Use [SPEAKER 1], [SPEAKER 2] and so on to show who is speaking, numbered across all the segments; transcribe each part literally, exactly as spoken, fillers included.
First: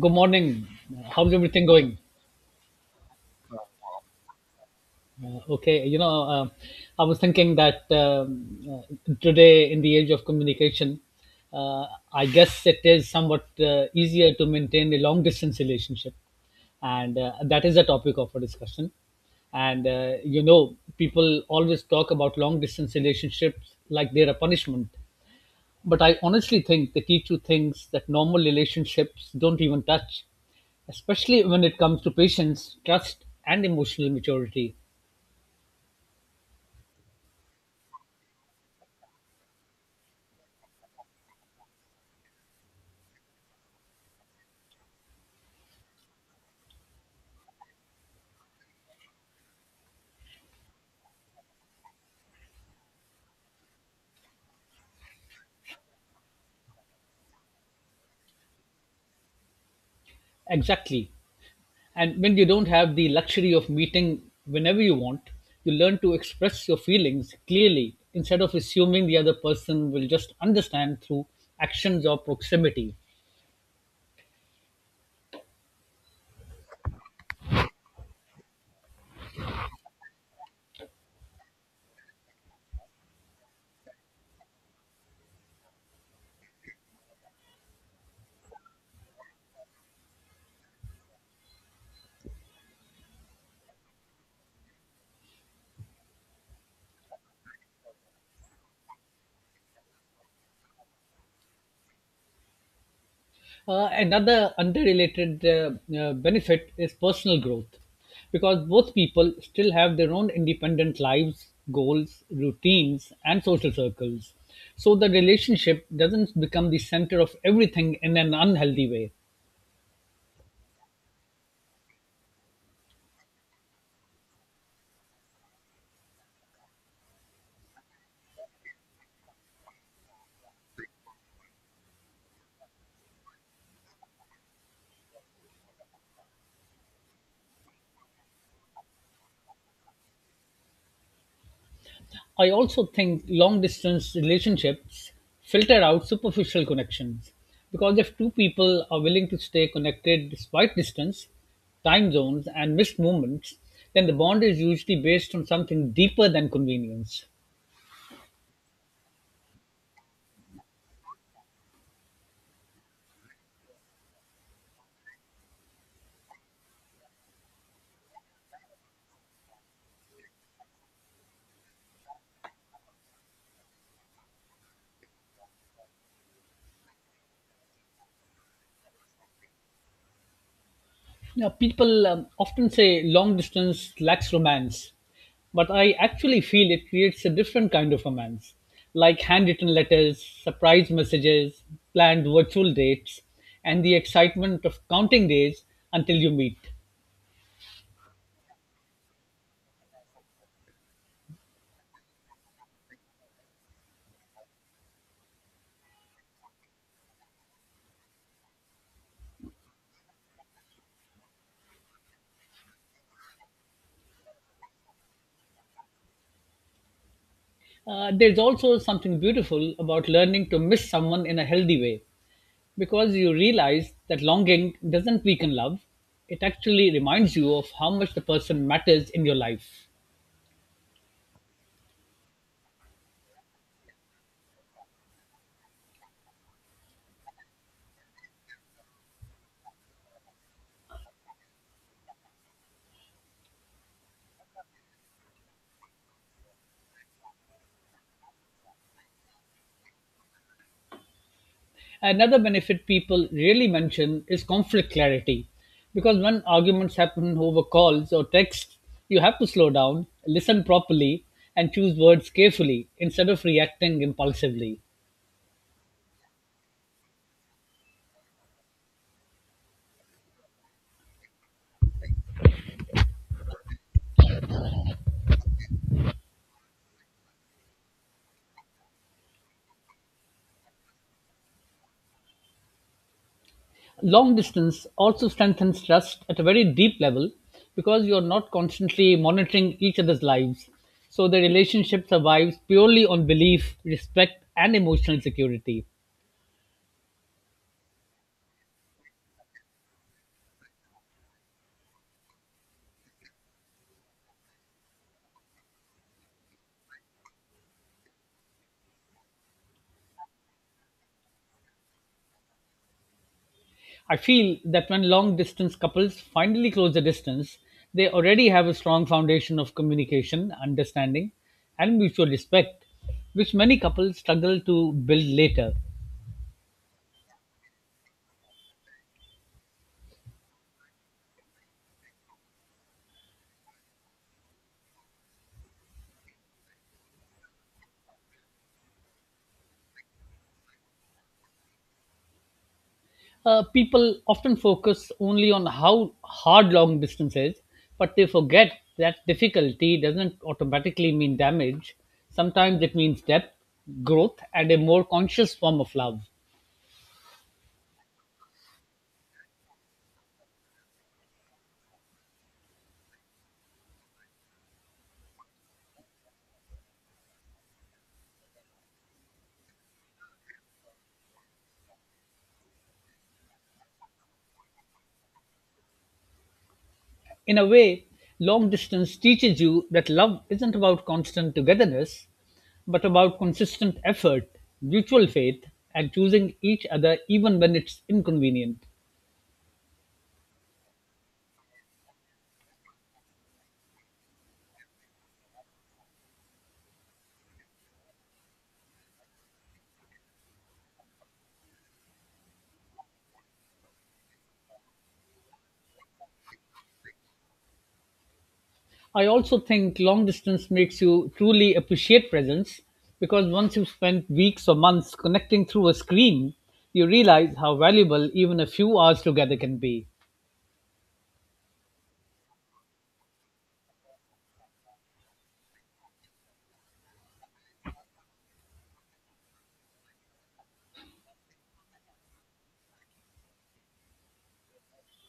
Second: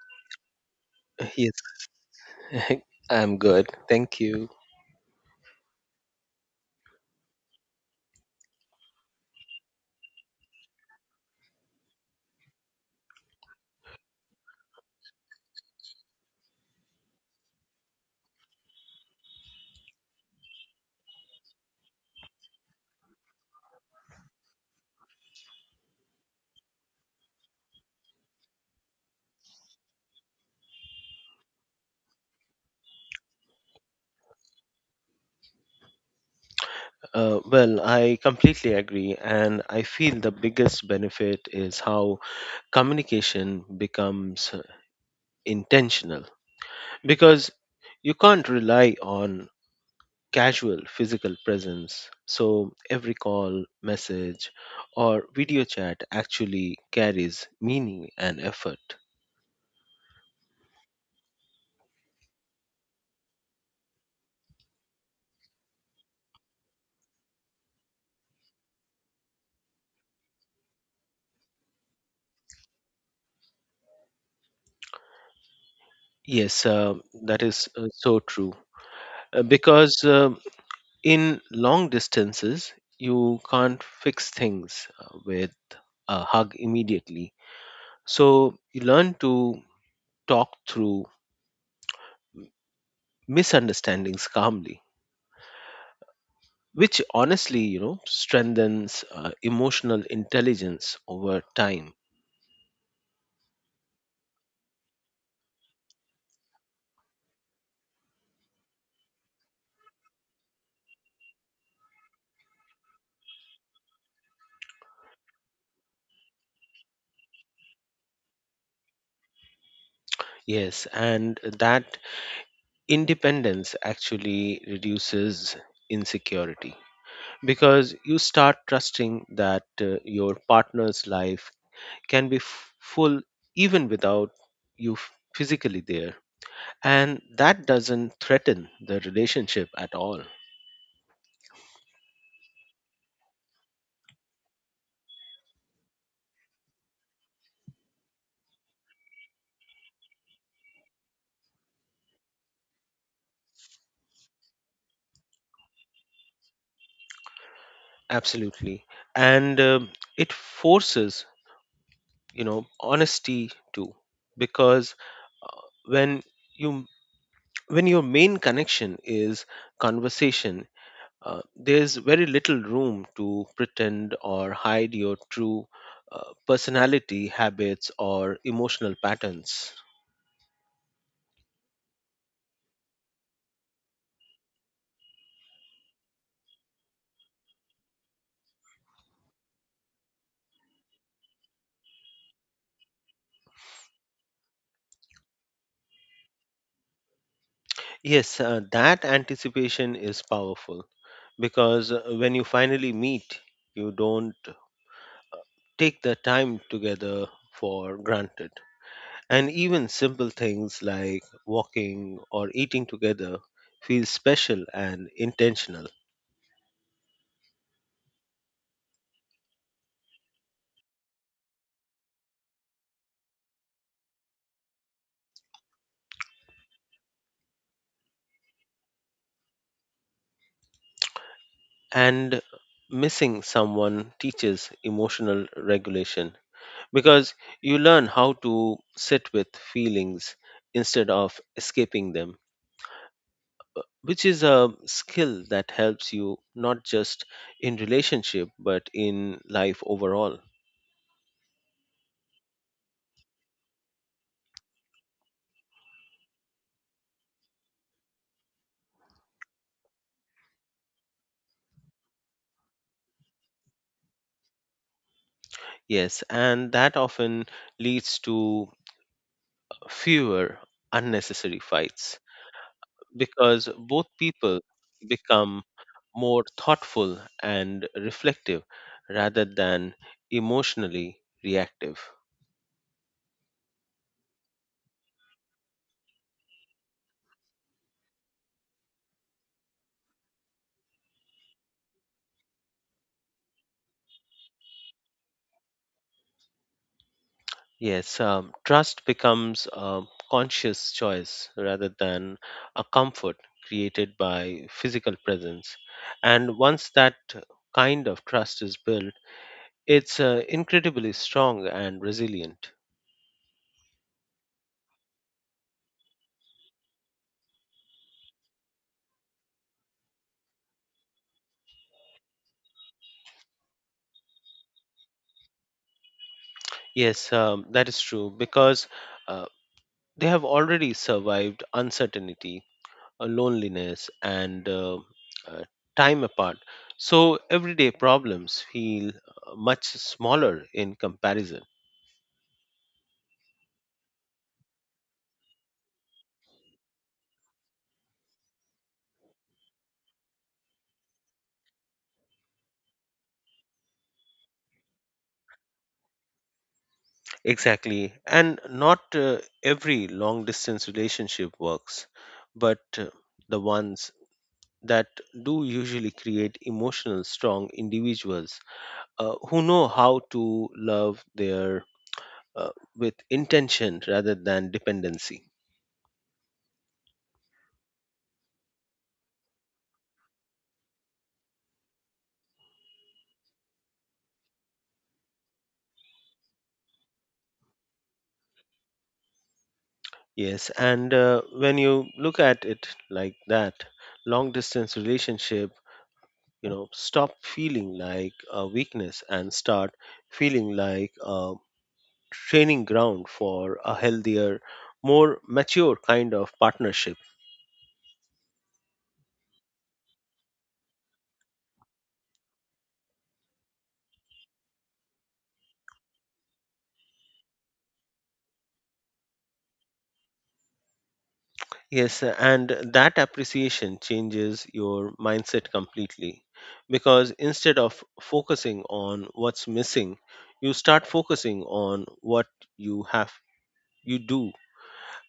[SPEAKER 1] Good morning. How's
[SPEAKER 2] Yes,
[SPEAKER 1] everything going?
[SPEAKER 2] I'm good. Thank you.
[SPEAKER 1] Uh, okay, you know, uh, I was thinking that um, uh, today, in the age of communication, uh, I guess it is somewhat uh, easier to maintain a long distance relationship. And uh, That is a topic of our discussion. And, uh, you know, people always talk about long distance relationships like they're a punishment. But I honestly think they teach you things that normal relationships don't even touch, especially when it comes to patience, trust, and emotional maturity.
[SPEAKER 2] Uh, well, I completely agree, and I feel the biggest benefit is how communication becomes uh, intentional because you can't rely on casual physical presence. So every call, message, or video chat actually carries meaning and effort.
[SPEAKER 1] Exactly. And when you don't have the luxury of meeting whenever you want, you learn to express your feelings clearly instead of assuming the other person will just understand through actions or proximity.
[SPEAKER 2] Yes, uh, that is uh, so true. Uh, because uh, in long distances you can't fix things uh, with a hug immediately, so you learn to talk through misunderstandings calmly, which honestly, you know strengthens uh, emotional intelligence over time.
[SPEAKER 1] Uh, another unrelated uh, uh, benefit is personal growth because both people still have their own independent lives, goals, routines, and social circles. So the relationship doesn't become the center of everything in an unhealthy way.
[SPEAKER 2] Yes, and that independence actually reduces insecurity because you start trusting that uh, your partner's life can be f- full even without you f- physically there. And that doesn't threaten the relationship at all.
[SPEAKER 1] I also think long distance relationships filter out superficial connections because if two people are willing to stay connected despite distance, time zones, and missed moments, then the bond is usually based on something deeper than convenience.
[SPEAKER 2] Absolutely. And um, it forces, you know, honesty too, because uh, when you when your main connection is conversation, uh, there's very little room to pretend or hide your true uh, personality, habits, or emotional patterns.
[SPEAKER 1] Now, people um, often say long distance lacks romance, but I actually feel it creates a different kind of romance, like handwritten letters, surprise messages, planned virtual dates, and the excitement of counting days until you meet.
[SPEAKER 2] Yes, uh, that anticipation is powerful because uh, when you finally meet, you don't take the time together for granted. And even simple things like walking or eating together feel special and intentional.
[SPEAKER 1] Uh, there's also something beautiful about learning to miss someone in a healthy way, because you realize that longing doesn't weaken love, it actually reminds you of how much the person matters in your life.
[SPEAKER 2] And missing someone teaches emotional regulation because you learn how to sit with feelings instead of escaping them, which is a skill that helps you not just in relationship but in life overall.
[SPEAKER 1] Another benefit people really mention is conflict clarity. Because when arguments happen over calls or texts, you have to slow down, listen properly, and choose words carefully instead of reacting impulsively.
[SPEAKER 2] Yes, and that often leads to fewer unnecessary fights because both people become more thoughtful and reflective rather than emotionally reactive.
[SPEAKER 1] Long distance also strengthens trust at a very deep level because you're not constantly monitoring each other's lives. So the relationship survives purely on belief, respect, and emotional security.
[SPEAKER 2] Yes, um, trust becomes a conscious choice rather than a comfort created by physical presence. And once that kind of trust is built, it's uh, incredibly strong and resilient.
[SPEAKER 1] I feel that when long distance couples finally close the distance, they already have a strong foundation of communication, understanding, and mutual respect, which many couples struggle to build later.
[SPEAKER 2] Yes, um, that is true because uh, they have already survived uncertainty, uh, loneliness, and uh, uh, time apart. So everyday problems feel uh, much smaller in comparison.
[SPEAKER 1] Uh, people often focus only on how hard long distance is, but they forget that difficulty doesn't automatically mean damage. Sometimes it means depth, growth, and a more conscious form of love.
[SPEAKER 2] Exactly. And not uh, every long distance relationship works, but uh, the ones that do usually create emotional, strong individuals uh, who know how to love their uh, with intention rather than dependency.
[SPEAKER 1] In a way, long distance teaches you that love isn't about constant togetherness, but about consistent effort, mutual faith, and choosing each other even when it's inconvenient.
[SPEAKER 2] Yes, and uh, when you look at it like that, long distance relationship, you know, stop feeling like a weakness and start feeling like a training ground for a healthier, more mature kind of partnership.
[SPEAKER 1] I also think long distance makes you truly appreciate presence because once you've spent weeks or months connecting through a screen, you realize how valuable even a few hours together can be.
[SPEAKER 2] Yes, and that appreciation changes your mindset completely because instead of focusing on what's missing, you start focusing on what you have, you do,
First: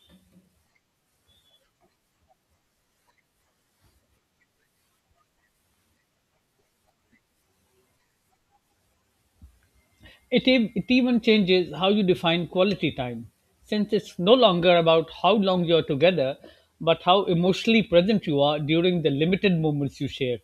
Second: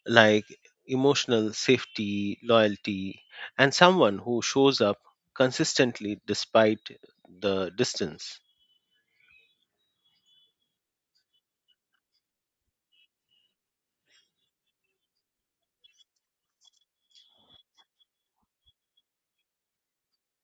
[SPEAKER 2] like emotional safety, loyalty, and someone who shows up consistently despite the distance.
[SPEAKER 1] It, ev- it even changes how you define quality time, since it's no longer about how long you're together, but how emotionally present you are during the limited moments you share.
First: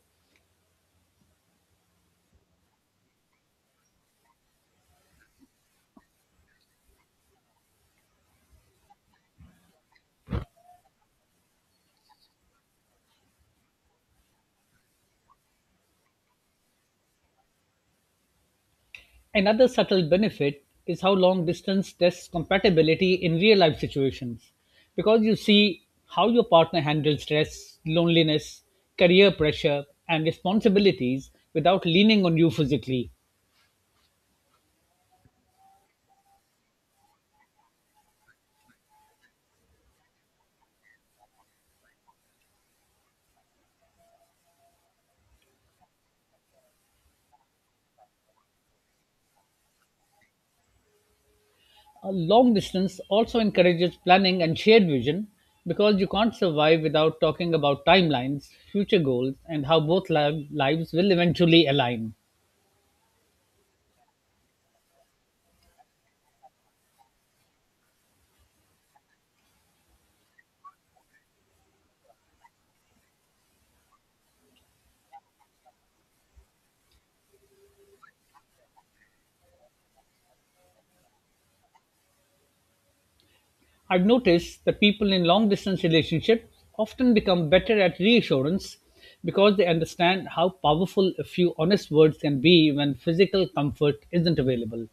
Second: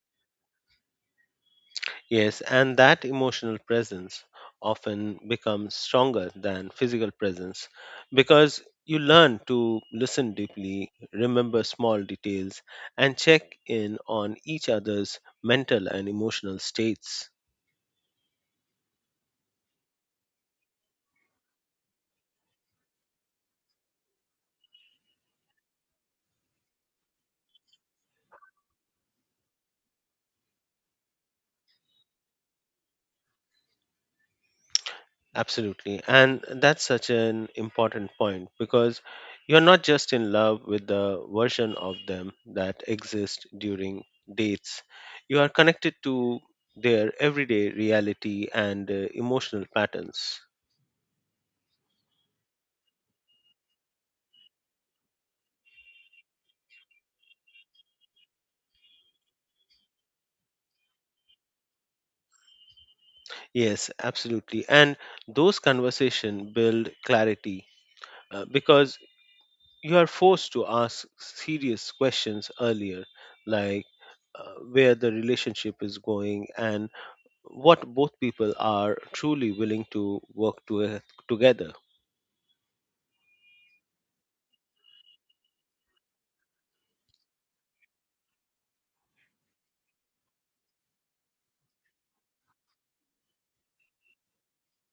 [SPEAKER 2] Yes, and that emotional presence often becomes stronger than physical presence because you learn to listen deeply, remember small details, and check in on each other's mental and emotional states.
[SPEAKER 1] Another subtle benefit is how long distance tests compatibility in real life situations, because you see how your partner handles stress, loneliness, career pressure, and responsibilities without leaning on you physically.
[SPEAKER 2] Absolutely. And that's such an important point because you're not just in love with the version of them that exists during dates. You are connected to their everyday reality and uh, emotional patterns.
[SPEAKER 1] Uh, long distance also encourages planning and shared vision because you can't survive without talking about timelines, future goals, and how both li- lives will eventually align.
[SPEAKER 2] Yes, absolutely. And those conversations build clarity uh, because you are forced to ask serious questions earlier, like uh, where the relationship is going and what both people are truly willing to work to, uh, together.
[SPEAKER 1] I've noticed that people in long distance relationships often become better at reassurance because they understand how powerful a few honest words can be when physical comfort isn't available.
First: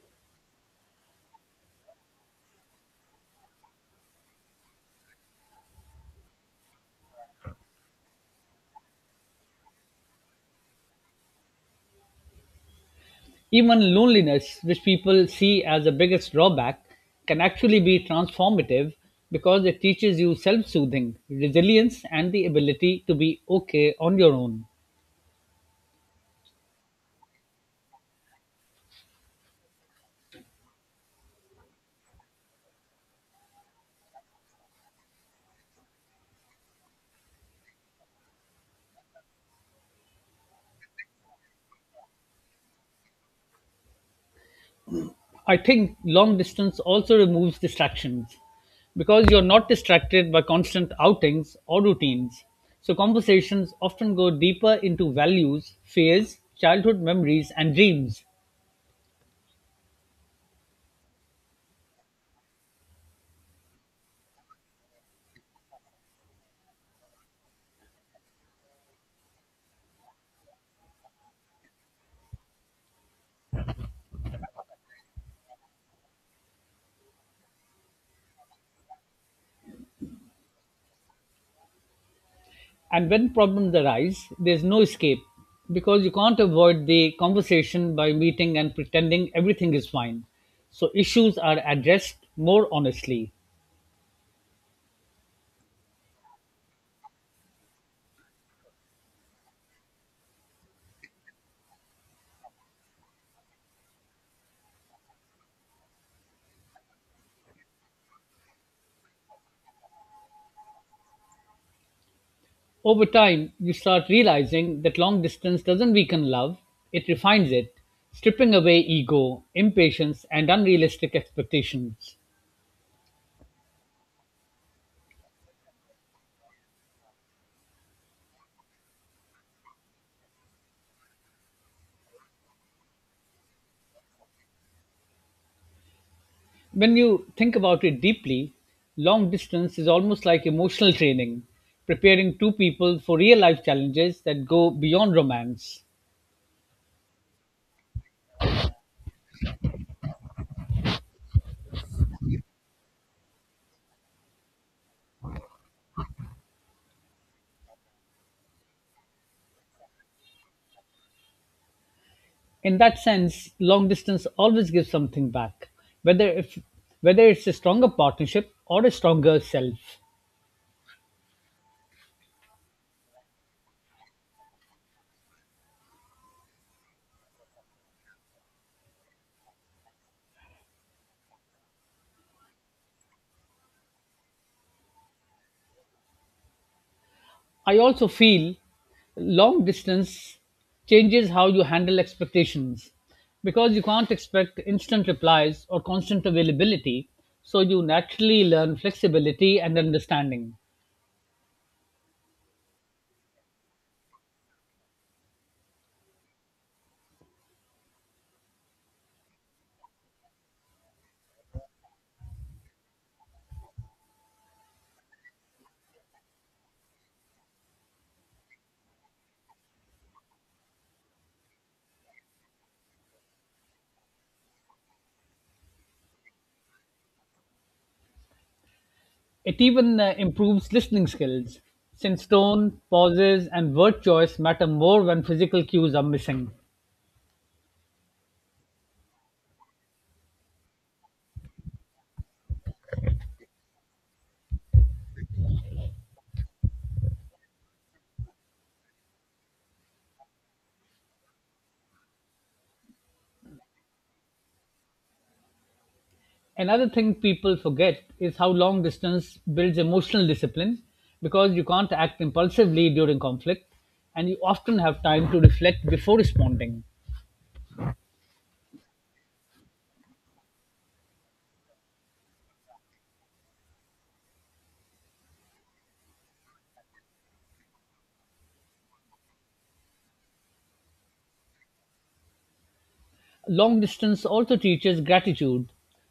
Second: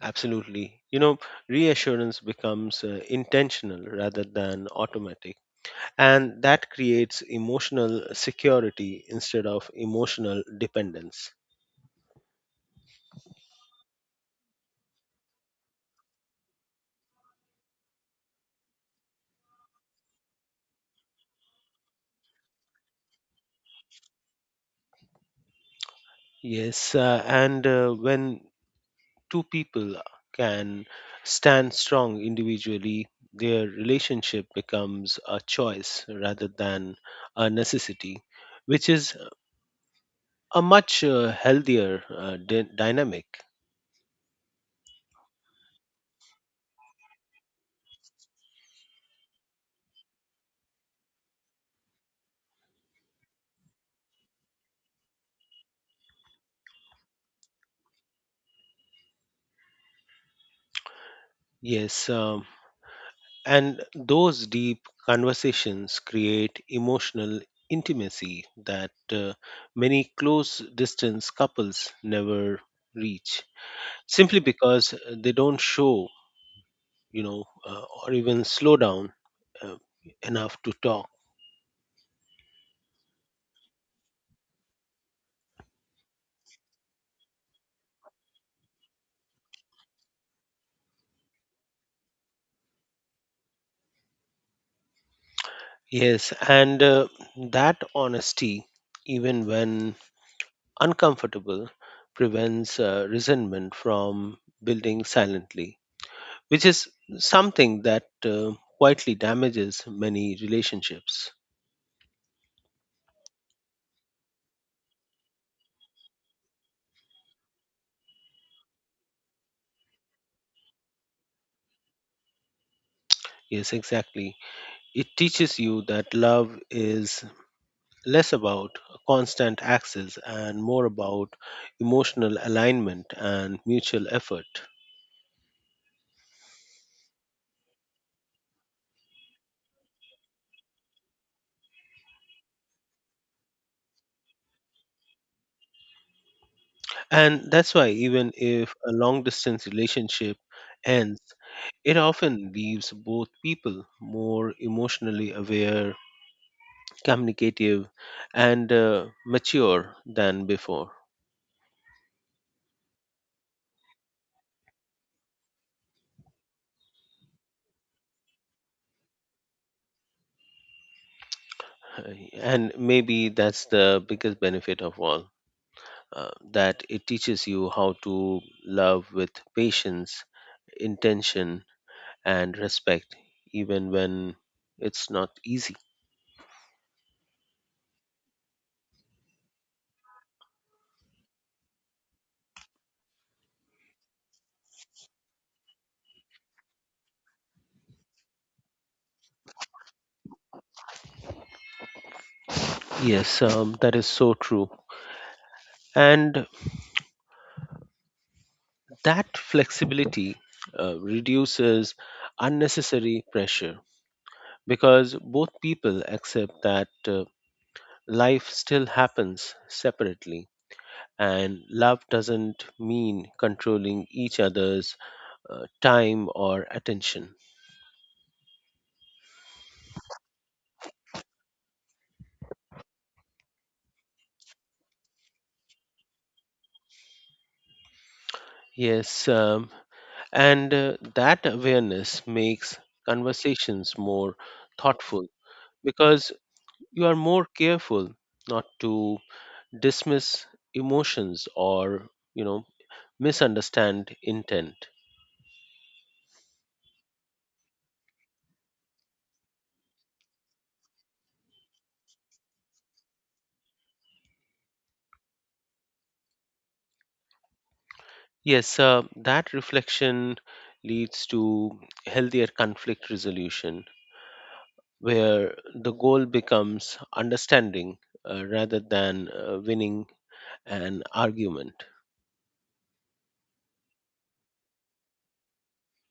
[SPEAKER 2] Absolutely. You know, reassurance becomes uh, intentional rather than automatic. And that creates emotional security instead of emotional dependence.
[SPEAKER 1] Even loneliness, which people see as the biggest drawback, can actually be transformative because it teaches you self soothing, resilience, and the ability to be okay on your own.
[SPEAKER 2] Yes, uh, and uh, when two people can stand strong individually, their relationship becomes a choice rather than a necessity, which is a much uh, healthier uh, dy- dynamic.
[SPEAKER 1] I think long distance also removes distractions because you're not distracted by constant outings or routines. So, conversations often go deeper into values, fears, childhood memories, and dreams.
[SPEAKER 2] Yes, um, and those deep conversations create emotional intimacy that uh, many close distance couples never reach simply because they don't show, you know, uh, or even slow down uh, enough to talk.
[SPEAKER 1] And when problems arise, there's no escape because you can't avoid the conversation by meeting and pretending everything is fine. So issues are addressed more honestly.
[SPEAKER 2] Yes, and uh, that honesty, even when uncomfortable, prevents uh, resentment from building silently, which is something that uh, quietly damages many relationships.
[SPEAKER 1] Over time, you start realizing that long distance doesn't weaken love, it refines it, stripping away ego, impatience, and unrealistic expectations.
[SPEAKER 2] Yes, exactly. It teaches you that love is less about constant access and more about emotional alignment and mutual effort.
[SPEAKER 1] When you think about it deeply, long distance is almost like emotional training, preparing two people for real life challenges that go beyond romance.
[SPEAKER 2] And that's why, even if a long distance relationship ends, it often leaves both people more emotionally aware, communicative, and uh, mature than before.
[SPEAKER 1] In that sense, long distance always gives something back, whether if whether it's a stronger partnership or a stronger self.
[SPEAKER 2] Uh, and maybe that's the biggest benefit of all, uh, that it teaches you how to love with patience, intention, and respect even when it's not easy.
[SPEAKER 1] I also feel long distance changes how you handle expectations because you can't expect instant replies or constant availability, so you naturally learn flexibility and understanding.
[SPEAKER 2] Yes, um, that is so true, and that flexibility uh, reduces unnecessary pressure because both people accept that uh, life still happens separately, and love doesn't mean controlling each other's uh, time or attention.
[SPEAKER 1] It even uh, improves listening skills since tone, pauses, and word choice matter more when physical cues are missing.
[SPEAKER 2] Yes, um, and uh, that awareness makes conversations more thoughtful because you are more careful not to dismiss emotions or, you know, misunderstand intent.
[SPEAKER 1] Another thing people forget is how long distance builds emotional discipline because you can't act impulsively during conflict and you often have time to reflect before responding.
[SPEAKER 2] Yes, uh, that reflection leads to healthier conflict resolution where the goal becomes understanding uh, rather than uh, winning an argument.
[SPEAKER 1] Long distance also teaches gratitude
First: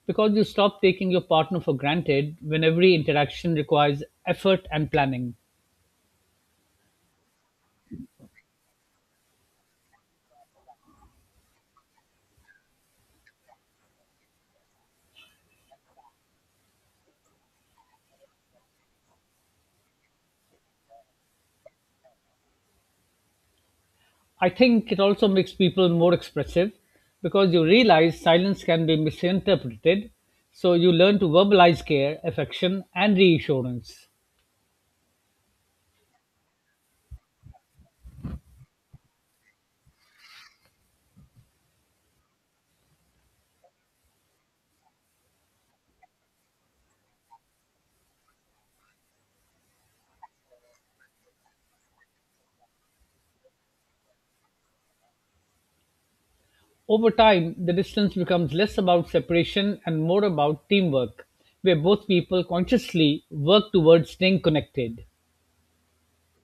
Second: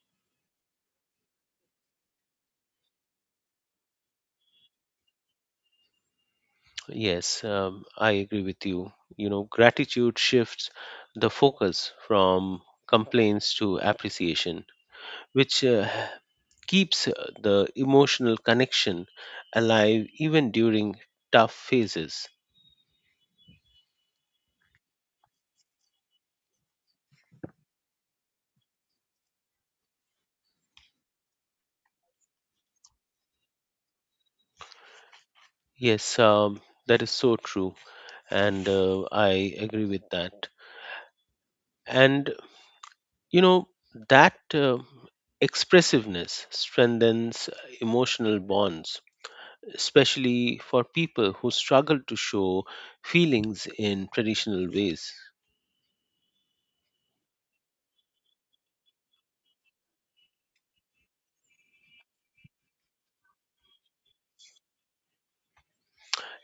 [SPEAKER 1] because you stop taking your partner for granted when every interaction requires effort and planning.
[SPEAKER 2] Yes, um, I agree with you. You know, gratitude shifts the focus from complaints to appreciation, which uh, keeps uh, the emotional connection alive even during tough phases.
[SPEAKER 1] I think it also makes people more expressive because you realize silence can be misinterpreted, so you learn to verbalize care, affection, and reassurance.
[SPEAKER 2] Yes, um, that is so true, and uh, I agree with that. And you know, that uh, expressiveness strengthens uh, emotional bonds, especially for people who struggle to show feelings in traditional ways.
[SPEAKER 1] Over time, the distance becomes less about separation and more about teamwork, where both people consciously work towards staying connected.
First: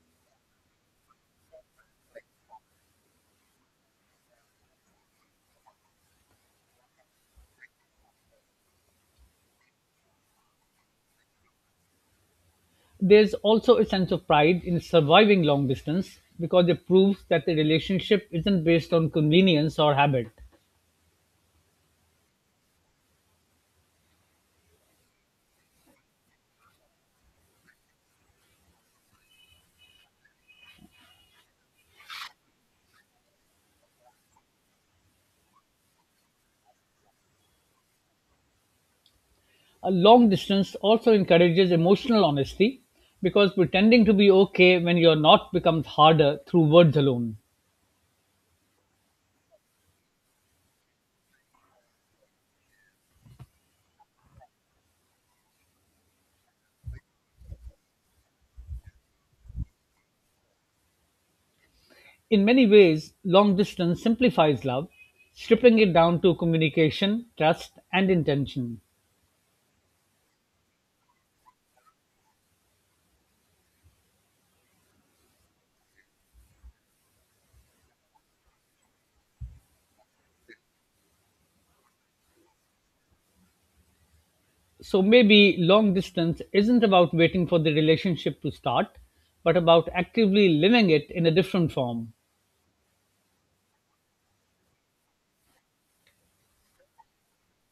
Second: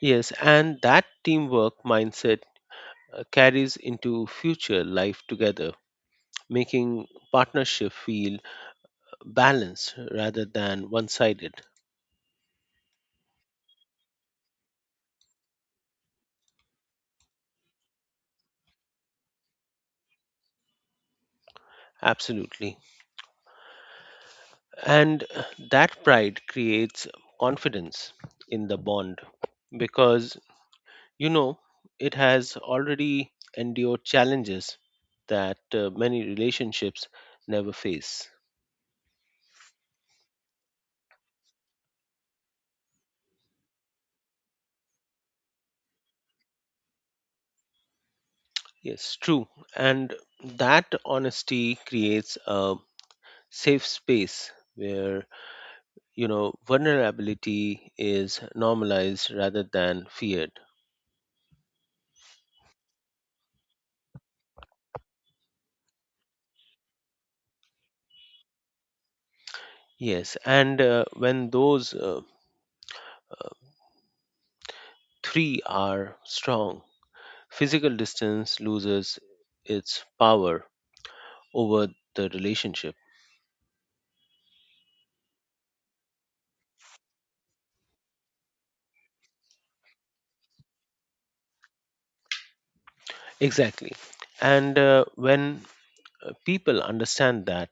[SPEAKER 2] Yes, and that teamwork mindset uh, carries into future life together, making partnership feel balanced rather than one sided.
[SPEAKER 1] There's also a sense of pride in surviving long distance because it proves that the relationship isn't based on convenience or habit.
[SPEAKER 2] Absolutely. And uh, that pride creates confidence in the bond because, you know, it has already endured challenges that uh, many relationships never face.
[SPEAKER 1] A long distance also encourages emotional honesty because pretending to be okay when you're not becomes harder through words alone.
[SPEAKER 2] Yes, true. And that honesty creates a safe space where, you know, vulnerability is normalized rather than feared.
[SPEAKER 1] In many ways, long distance simplifies love, stripping it down to communication, trust, and intention.
[SPEAKER 2] Yes, and uh, when those uh, three are strong, physical distance loses its power over the relationship.
[SPEAKER 1] So maybe long distance isn't about waiting for the relationship to start, but about actively living it in a different form.
[SPEAKER 2] Exactly. And uh, when uh, people understand that,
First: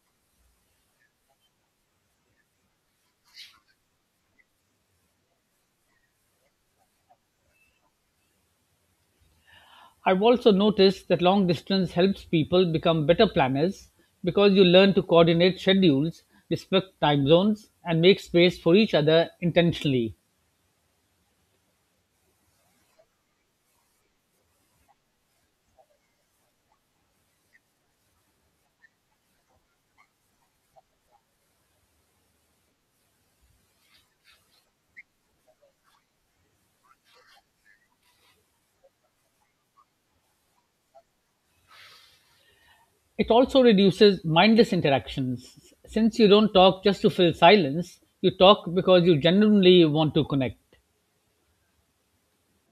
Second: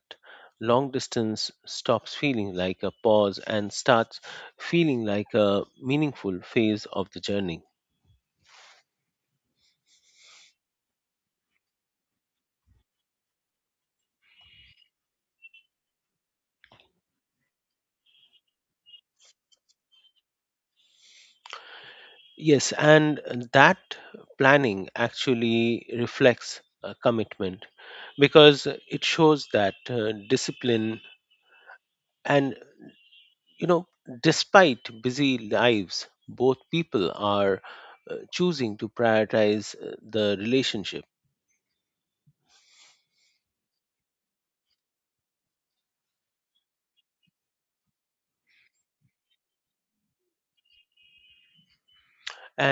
[SPEAKER 2] long distance stops feeling like a pause and starts feeling like a meaningful phase of the journey.
[SPEAKER 1] I've also noticed that long distance helps people become better planners because you learn to coordinate schedules, respect time zones, and make space for each other intentionally.
[SPEAKER 2] Yes, and that planning actually reflects a commitment because it shows that uh, discipline and, you know, despite busy lives, both people are uh, choosing to prioritize uh, the relationship.
[SPEAKER 1] It also reduces mindless interactions. Since you don't talk just to fill silence, you talk because you genuinely want to connect.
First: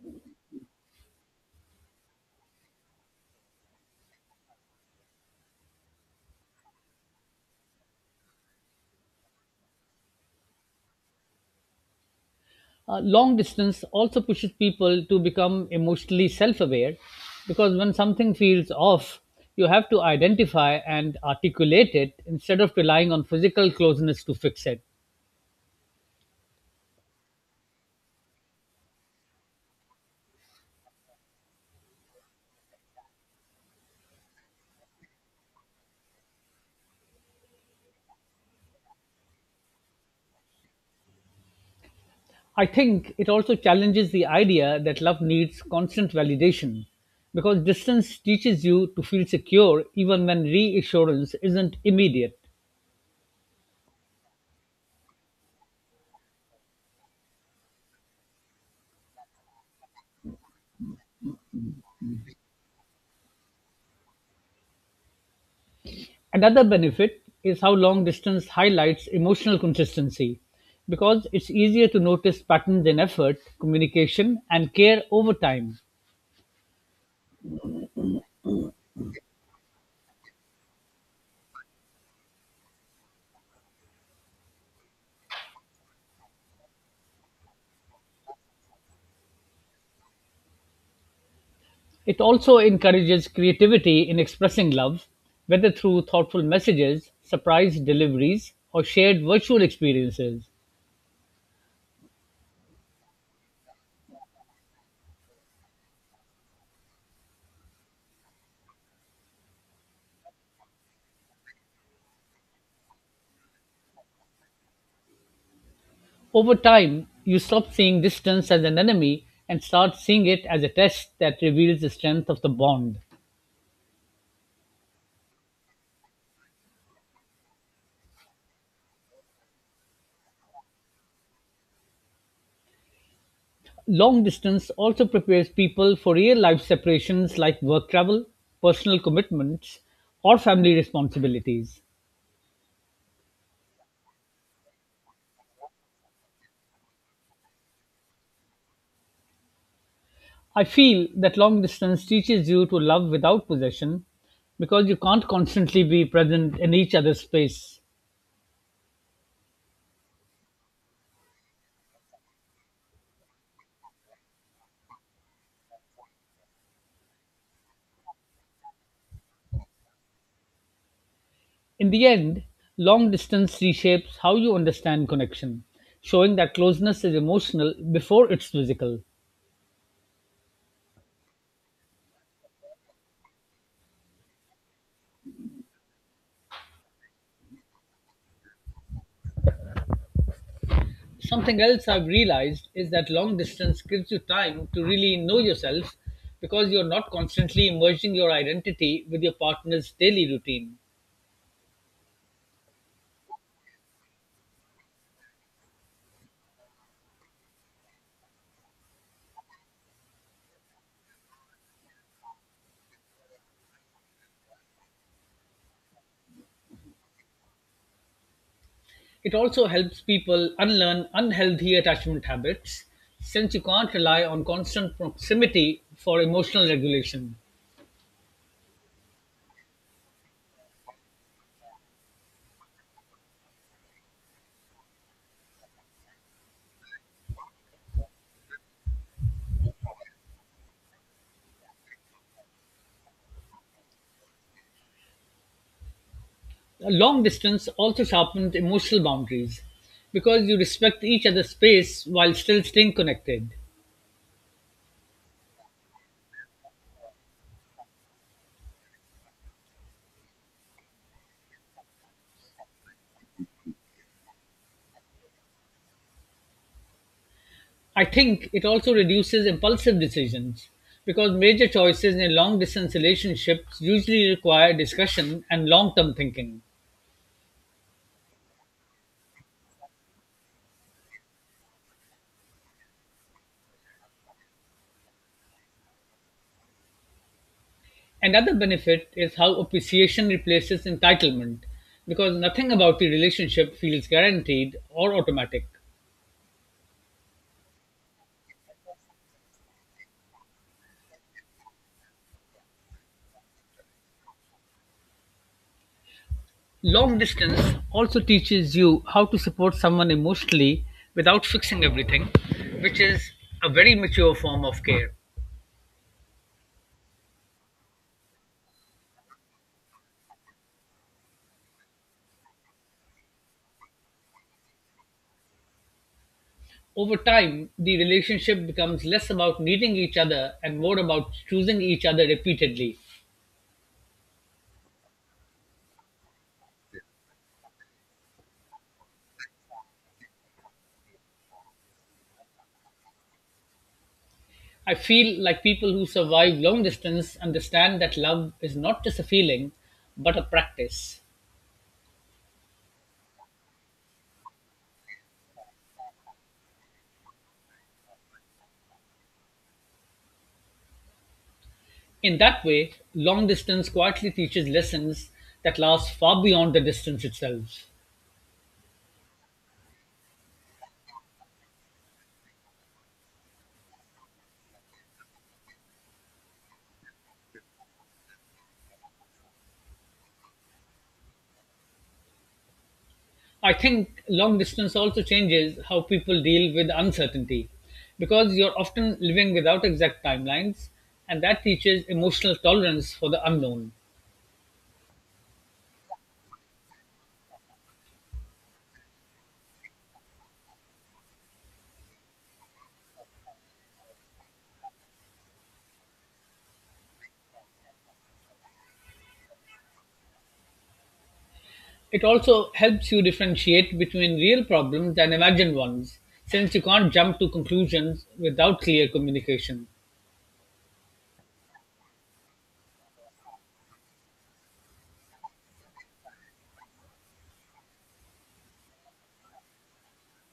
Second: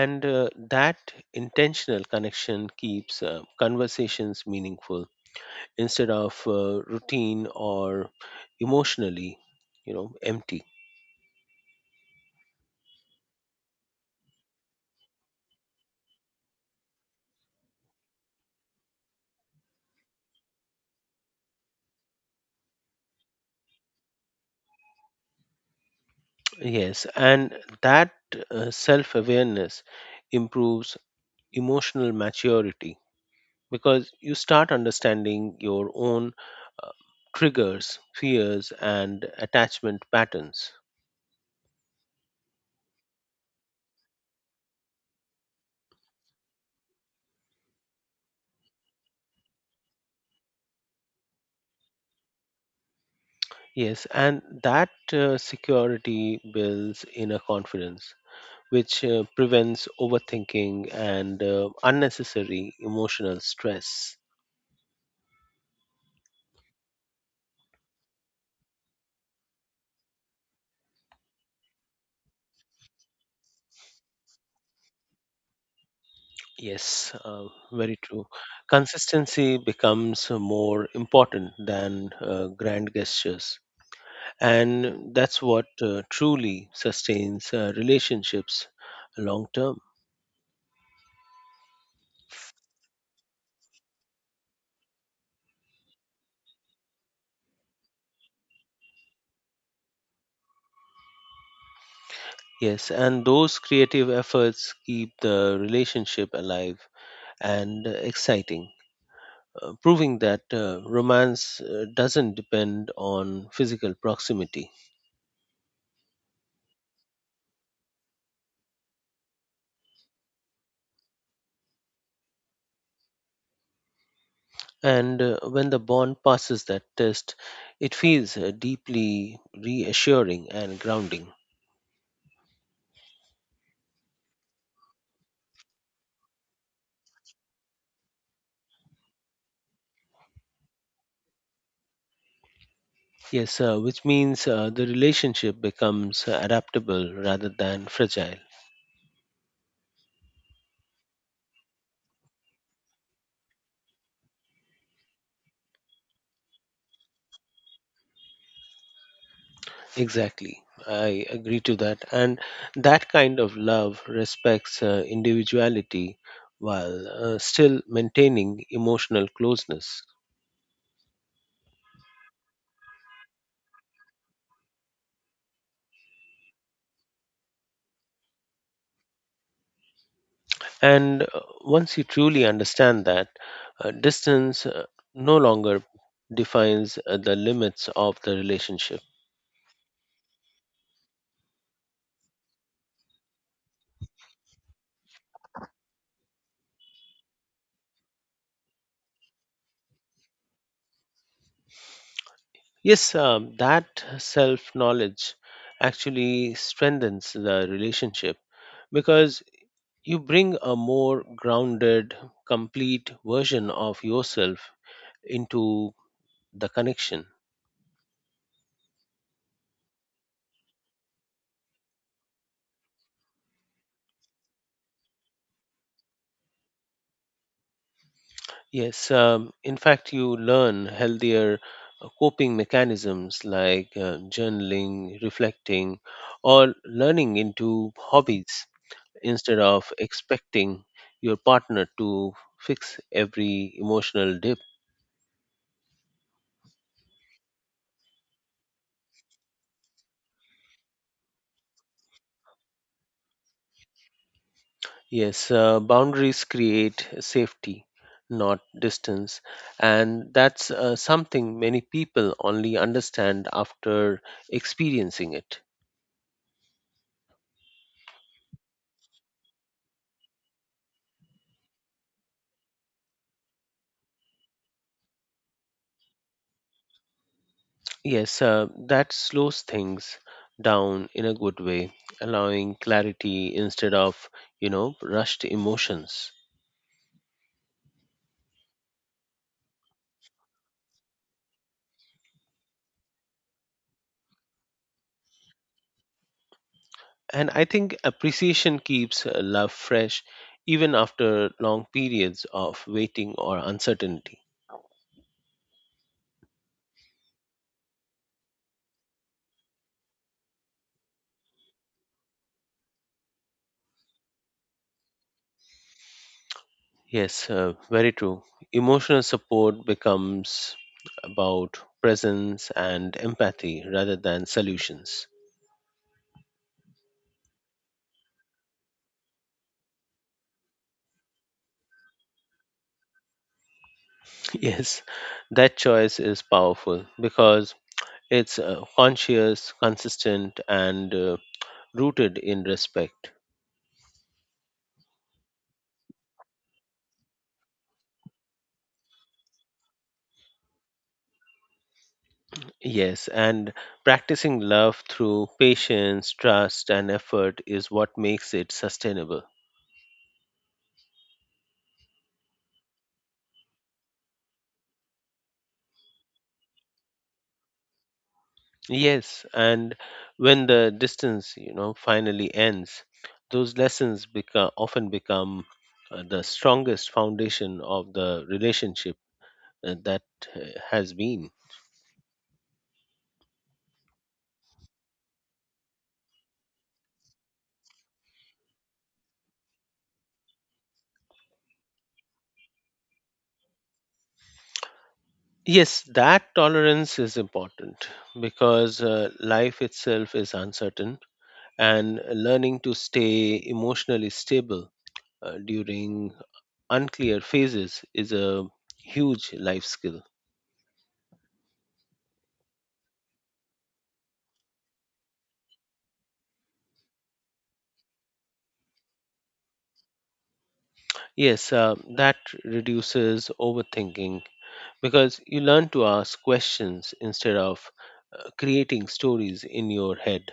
[SPEAKER 2] And uh, that intentional connection keeps uh, conversations meaningful instead of uh, routine or emotionally, you know, empty.
[SPEAKER 1] Uh, long distance also pushes people to become emotionally self aware because when something feels off, you have to identify and articulate it instead of relying on physical closeness to fix it.
[SPEAKER 2] Yes, and that uh, self-awareness improves emotional maturity because you start understanding your own uh, triggers, fears, and attachment patterns.
[SPEAKER 1] I think it also challenges the idea that love needs constant validation because distance teaches you to feel secure even when reassurance isn't immediate.
[SPEAKER 2] Yes, and that uh, security builds inner confidence which uh, prevents overthinking and uh, unnecessary emotional stress.
[SPEAKER 1] Another benefit is how long distance highlights emotional consistency because it's easier to notice patterns in effort, communication, and care over time.
[SPEAKER 2] Yes, uh, very true. Consistency becomes more important than uh, grand gestures. And that's what uh, truly sustains uh, relationships long term.
[SPEAKER 1] It also encourages creativity in expressing love, whether through thoughtful messages, surprise deliveries, or shared virtual experiences.
[SPEAKER 2] Yes, and those creative efforts keep the relationship alive and uh, exciting, uh, proving that uh, romance uh, doesn't depend on physical proximity.
[SPEAKER 1] Over time, you stop seeing distance as an enemy and start seeing it as a test that reveals the strength of the bond.
[SPEAKER 2] And uh, when the bond passes that test, it feels uh, deeply reassuring and grounding.
[SPEAKER 1] Long distance also prepares people for real life separations like work travel, personal commitments, or family responsibilities.
[SPEAKER 2] Yes, uh, which means uh, the relationship becomes uh, adaptable rather than fragile.
[SPEAKER 1] I feel that long distance teaches you to love without possession because you can't constantly be present in each other's space.
[SPEAKER 2] Exactly. I agree to that. And that kind of love respects uh, individuality while uh, still maintaining emotional closeness.
[SPEAKER 1] In the end, long distance reshapes how you understand connection, showing that closeness is emotional before it's physical.
[SPEAKER 2] And uh, once you truly understand that, uh, distance uh, no longer defines uh, the limits of the relationship.
[SPEAKER 1] Something else I've realized is that long distance gives you time to really know yourself because you're not constantly merging your identity with your partner's daily routine.
[SPEAKER 2] Yes, um, that self knowledge actually strengthens the relationship because you bring a more grounded, complete version of yourself into the connection.
[SPEAKER 1] It also helps people unlearn unhealthy attachment habits since you can't rely on constant proximity for emotional regulation.
[SPEAKER 2] Yes, um, in fact, you learn healthier uh, coping mechanisms like uh, journaling, reflecting, or learning into hobbies instead of expecting your partner to fix every emotional dip.
[SPEAKER 1] Long distance also sharpens emotional boundaries because you respect each other's space while still staying connected.
[SPEAKER 2] Yes, uh, boundaries create safety, not distance. And that's uh, something many people only understand after experiencing it.
[SPEAKER 1] I think it also reduces impulsive decisions because major choices in a long distance relationships usually require discussion and long term thinking.
[SPEAKER 2] Yes, uh, that slows things down in a good way, allowing clarity instead of, you know, rushed emotions.
[SPEAKER 1] Another benefit is how appreciation replaces entitlement because nothing about the relationship feels guaranteed or automatic.
[SPEAKER 2] And I think appreciation keeps uh, love fresh even after long periods of waiting or uncertainty.
[SPEAKER 1] Long distance also teaches you how to support someone emotionally without fixing everything, which is a very mature form of care.
[SPEAKER 2] Yes, uh, very true. Emotional support becomes about presence and empathy rather than solutions.
[SPEAKER 1] Over time, the relationship becomes less about needing each other and more about choosing each other repeatedly.
[SPEAKER 2] Yes, that choice is powerful because it's uh, conscious, consistent, and uh, rooted in respect.
[SPEAKER 1] I feel like people who survive long distance understand that love is not just a feeling, but a practice.
[SPEAKER 2] Yes, and practicing love through patience, trust, and effort is what makes it sustainable.
[SPEAKER 1] In that way, long distance quietly teaches lessons that last far beyond the distance itself.
[SPEAKER 2] Yes, and when the distance, you know, finally ends, those lessons become often become uh, the strongest foundation of the relationship uh, that uh, has been.
[SPEAKER 1] I think long distance also changes how people deal with uncertainty because you're often living without exact timelines, and that teaches emotional tolerance for the unknown.
[SPEAKER 2] Yes, that tolerance is important because uh, life itself is uncertain, and learning to stay emotionally stable uh, during unclear phases is a huge life skill.
[SPEAKER 1] It also helps you differentiate between real problems and imagined ones, since you can't jump to conclusions without clear communication.
[SPEAKER 2] Yes, uh, that reduces overthinking because you learn to ask questions instead of uh, creating stories in your head.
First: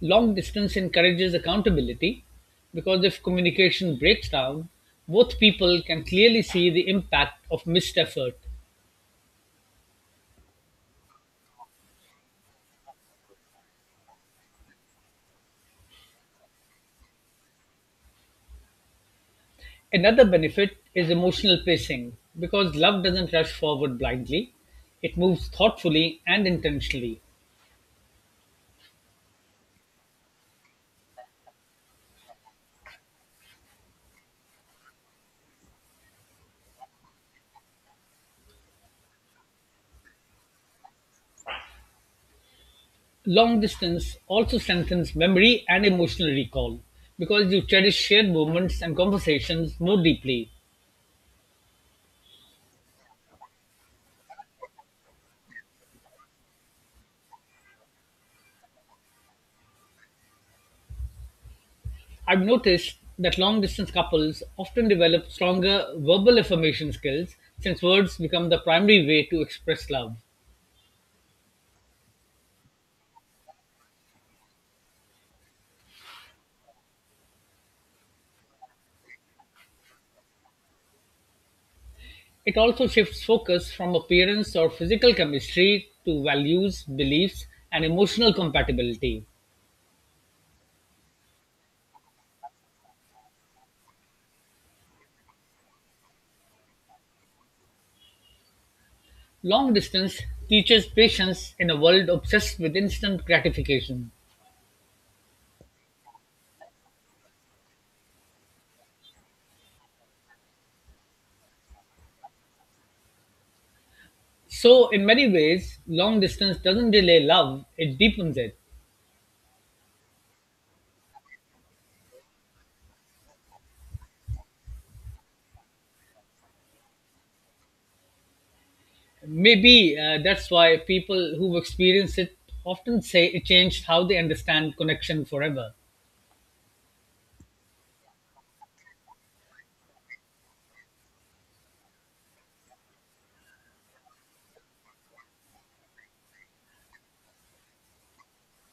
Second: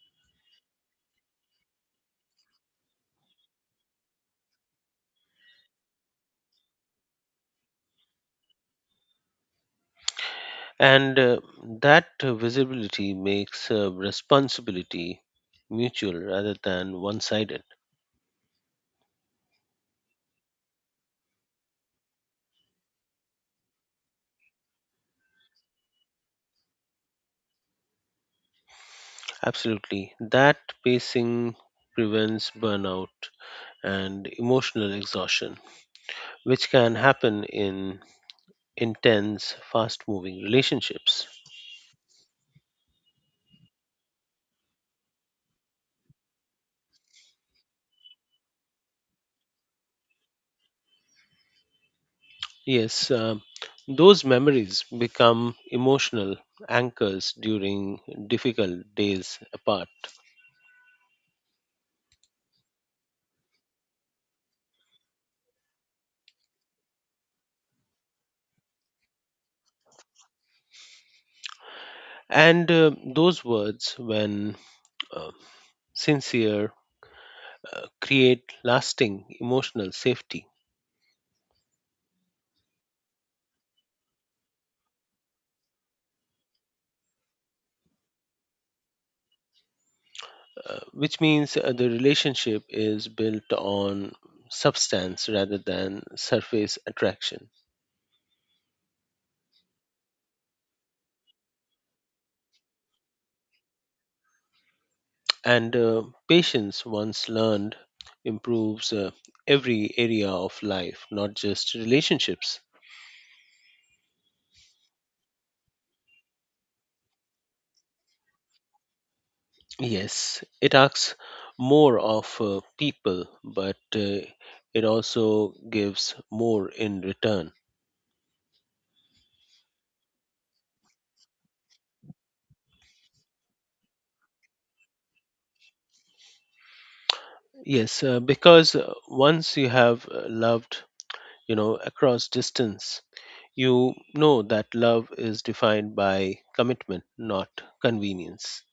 [SPEAKER 1] Long distance encourages accountability because if communication breaks down, both people can clearly see the impact of missed effort.
[SPEAKER 2] And uh, that visibility makes uh, responsibility mutual rather than one sided.
[SPEAKER 1] Another benefit is emotional pacing. Because love doesn't rush forward blindly, it moves thoughtfully and intentionally.
[SPEAKER 2] Absolutely. That pacing prevents burnout and emotional exhaustion, which can happen in intense, fast moving relationships.
[SPEAKER 1] Long distance also strengthens memory and emotional recall because you cherish shared moments and conversations more deeply.
[SPEAKER 2] Yes, uh, those memories become emotional anchors during difficult days apart.
[SPEAKER 1] I've noticed that long distance couples often develop stronger verbal affirmation skills since words become the primary way to express love.
[SPEAKER 2] And uh, those words, when uh, sincere, uh, create lasting emotional safety,
[SPEAKER 1] It also shifts focus from appearance or physical chemistry to values, beliefs, and emotional compatibility.
[SPEAKER 2] uh, which means uh, the relationship is built on substance rather than surface attraction.
[SPEAKER 1] Long distance teaches patience in a world obsessed with instant gratification.
[SPEAKER 2] And uh, patience, once learned, improves uh, every area of life, not just relationships.
[SPEAKER 1] So, in many ways, long distance doesn't delay love, it deepens it.
[SPEAKER 2] Yes, it asks more of uh, people, but uh, it also gives more in return.
[SPEAKER 1] Maybe uh, that's why people who've experienced it often say it changed how they understand connection forever.
[SPEAKER 2] Yes, uh, because uh, once you have uh, loved, you know, across distance, you know that love is defined by commitment, not convenience.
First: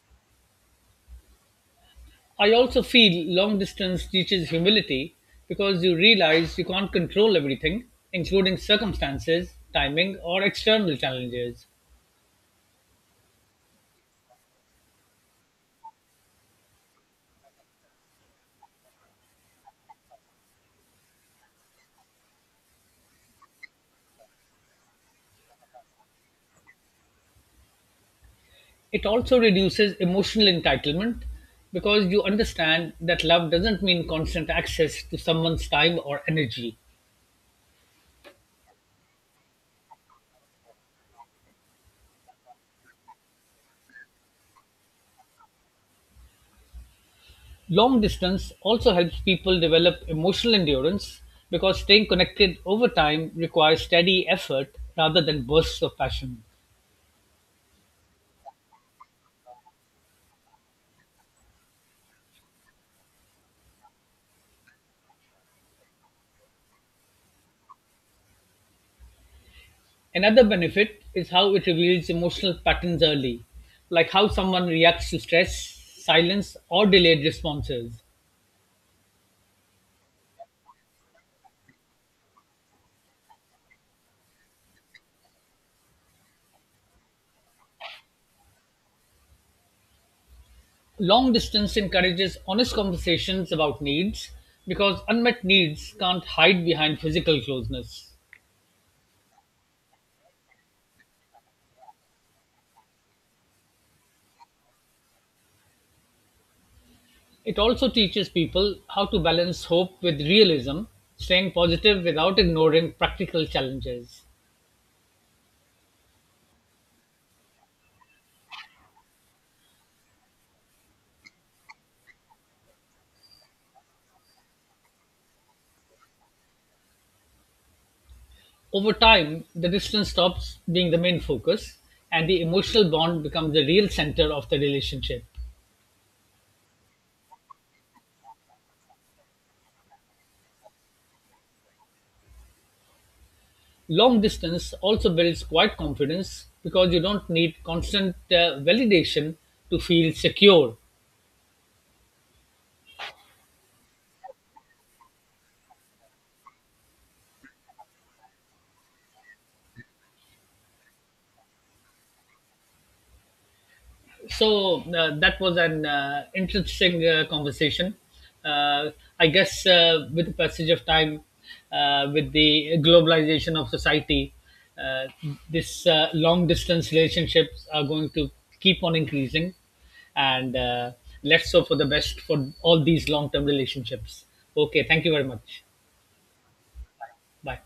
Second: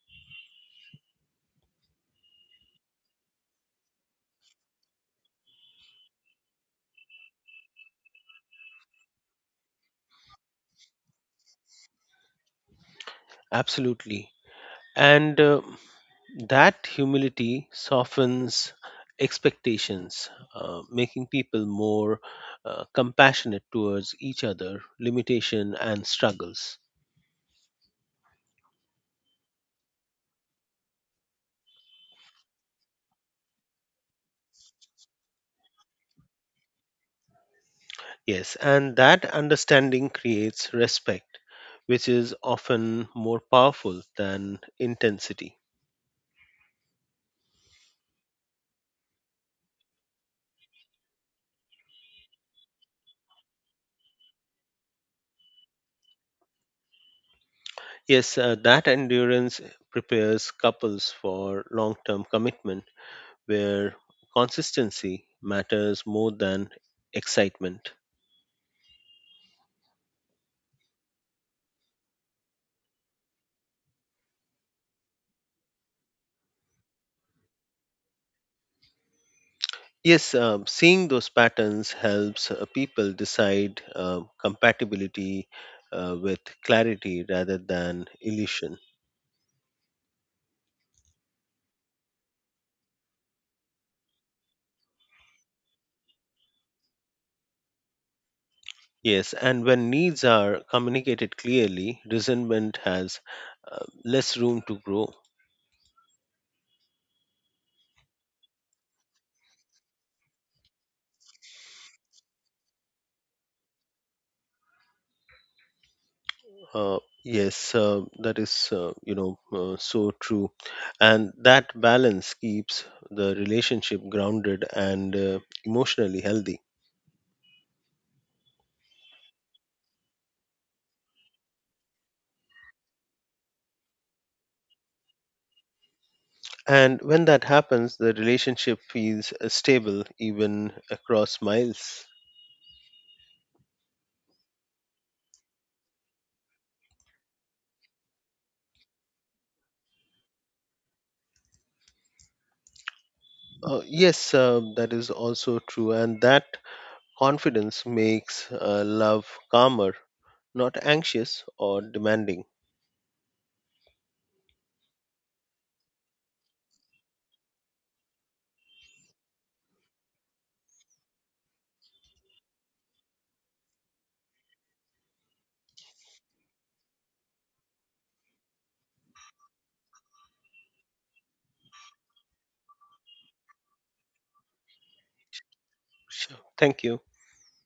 [SPEAKER 1] I also feel long distance teaches humility because you realize you can't control everything, including circumstances, timing, or external challenges.
[SPEAKER 2] Absolutely. And uh, That humility softens expectations, uh, making people more uh, compassionate towards each other, limitation, and struggles.
[SPEAKER 1] It also reduces emotional entitlement because you understand that love doesn't mean constant access to someone's time or energy.
[SPEAKER 2] Yes, and that understanding creates respect, which is often more powerful than intensity.
[SPEAKER 1] Long distance also helps people develop emotional endurance because staying connected over time requires steady effort rather than bursts of passion.
[SPEAKER 2] Yes, uh, that endurance prepares couples for long term commitment where consistency matters more than excitement.
[SPEAKER 1] Another benefit is how it reveals emotional patterns early, like how someone reacts to stress, silence, or delayed responses.
[SPEAKER 2] Yes, um, seeing those patterns helps uh, people decide um, compatibility uh, with clarity rather than illusion.
[SPEAKER 1] Long distance encourages honest conversations about needs because unmet needs can't hide behind physical closeness.
[SPEAKER 2] Yes, and when needs are communicated clearly, resentment has uh, less room to grow.
[SPEAKER 1] It also teaches people how to balance hope with realism, staying positive without ignoring practical challenges.
[SPEAKER 2] Uh, yes, uh, that is, uh, you know, uh, so true. And that balance keeps the relationship grounded and uh, emotionally healthy.
[SPEAKER 1] Over time, the distance stops being the main focus and the emotional bond becomes the real center of the relationship.
[SPEAKER 2] And when that happens, the relationship feels uh, stable even across miles.
[SPEAKER 1] Long distance also builds quiet confidence because you don't need constant uh, validation to feel secure.
[SPEAKER 2] Uh, yes, uh, that is also true. And that confidence makes uh, love calmer, not anxious or demanding.
[SPEAKER 1] So uh, that was an uh, interesting uh, conversation. Uh, I guess uh, with the passage of time, uh, with the globalization of society, uh, this uh, long distance relationships are going to keep on increasing and uh, let's hope for the best for all these long term relationships. Okay, thank you very much.
[SPEAKER 2] Sure. Thank you.
[SPEAKER 1] Bye.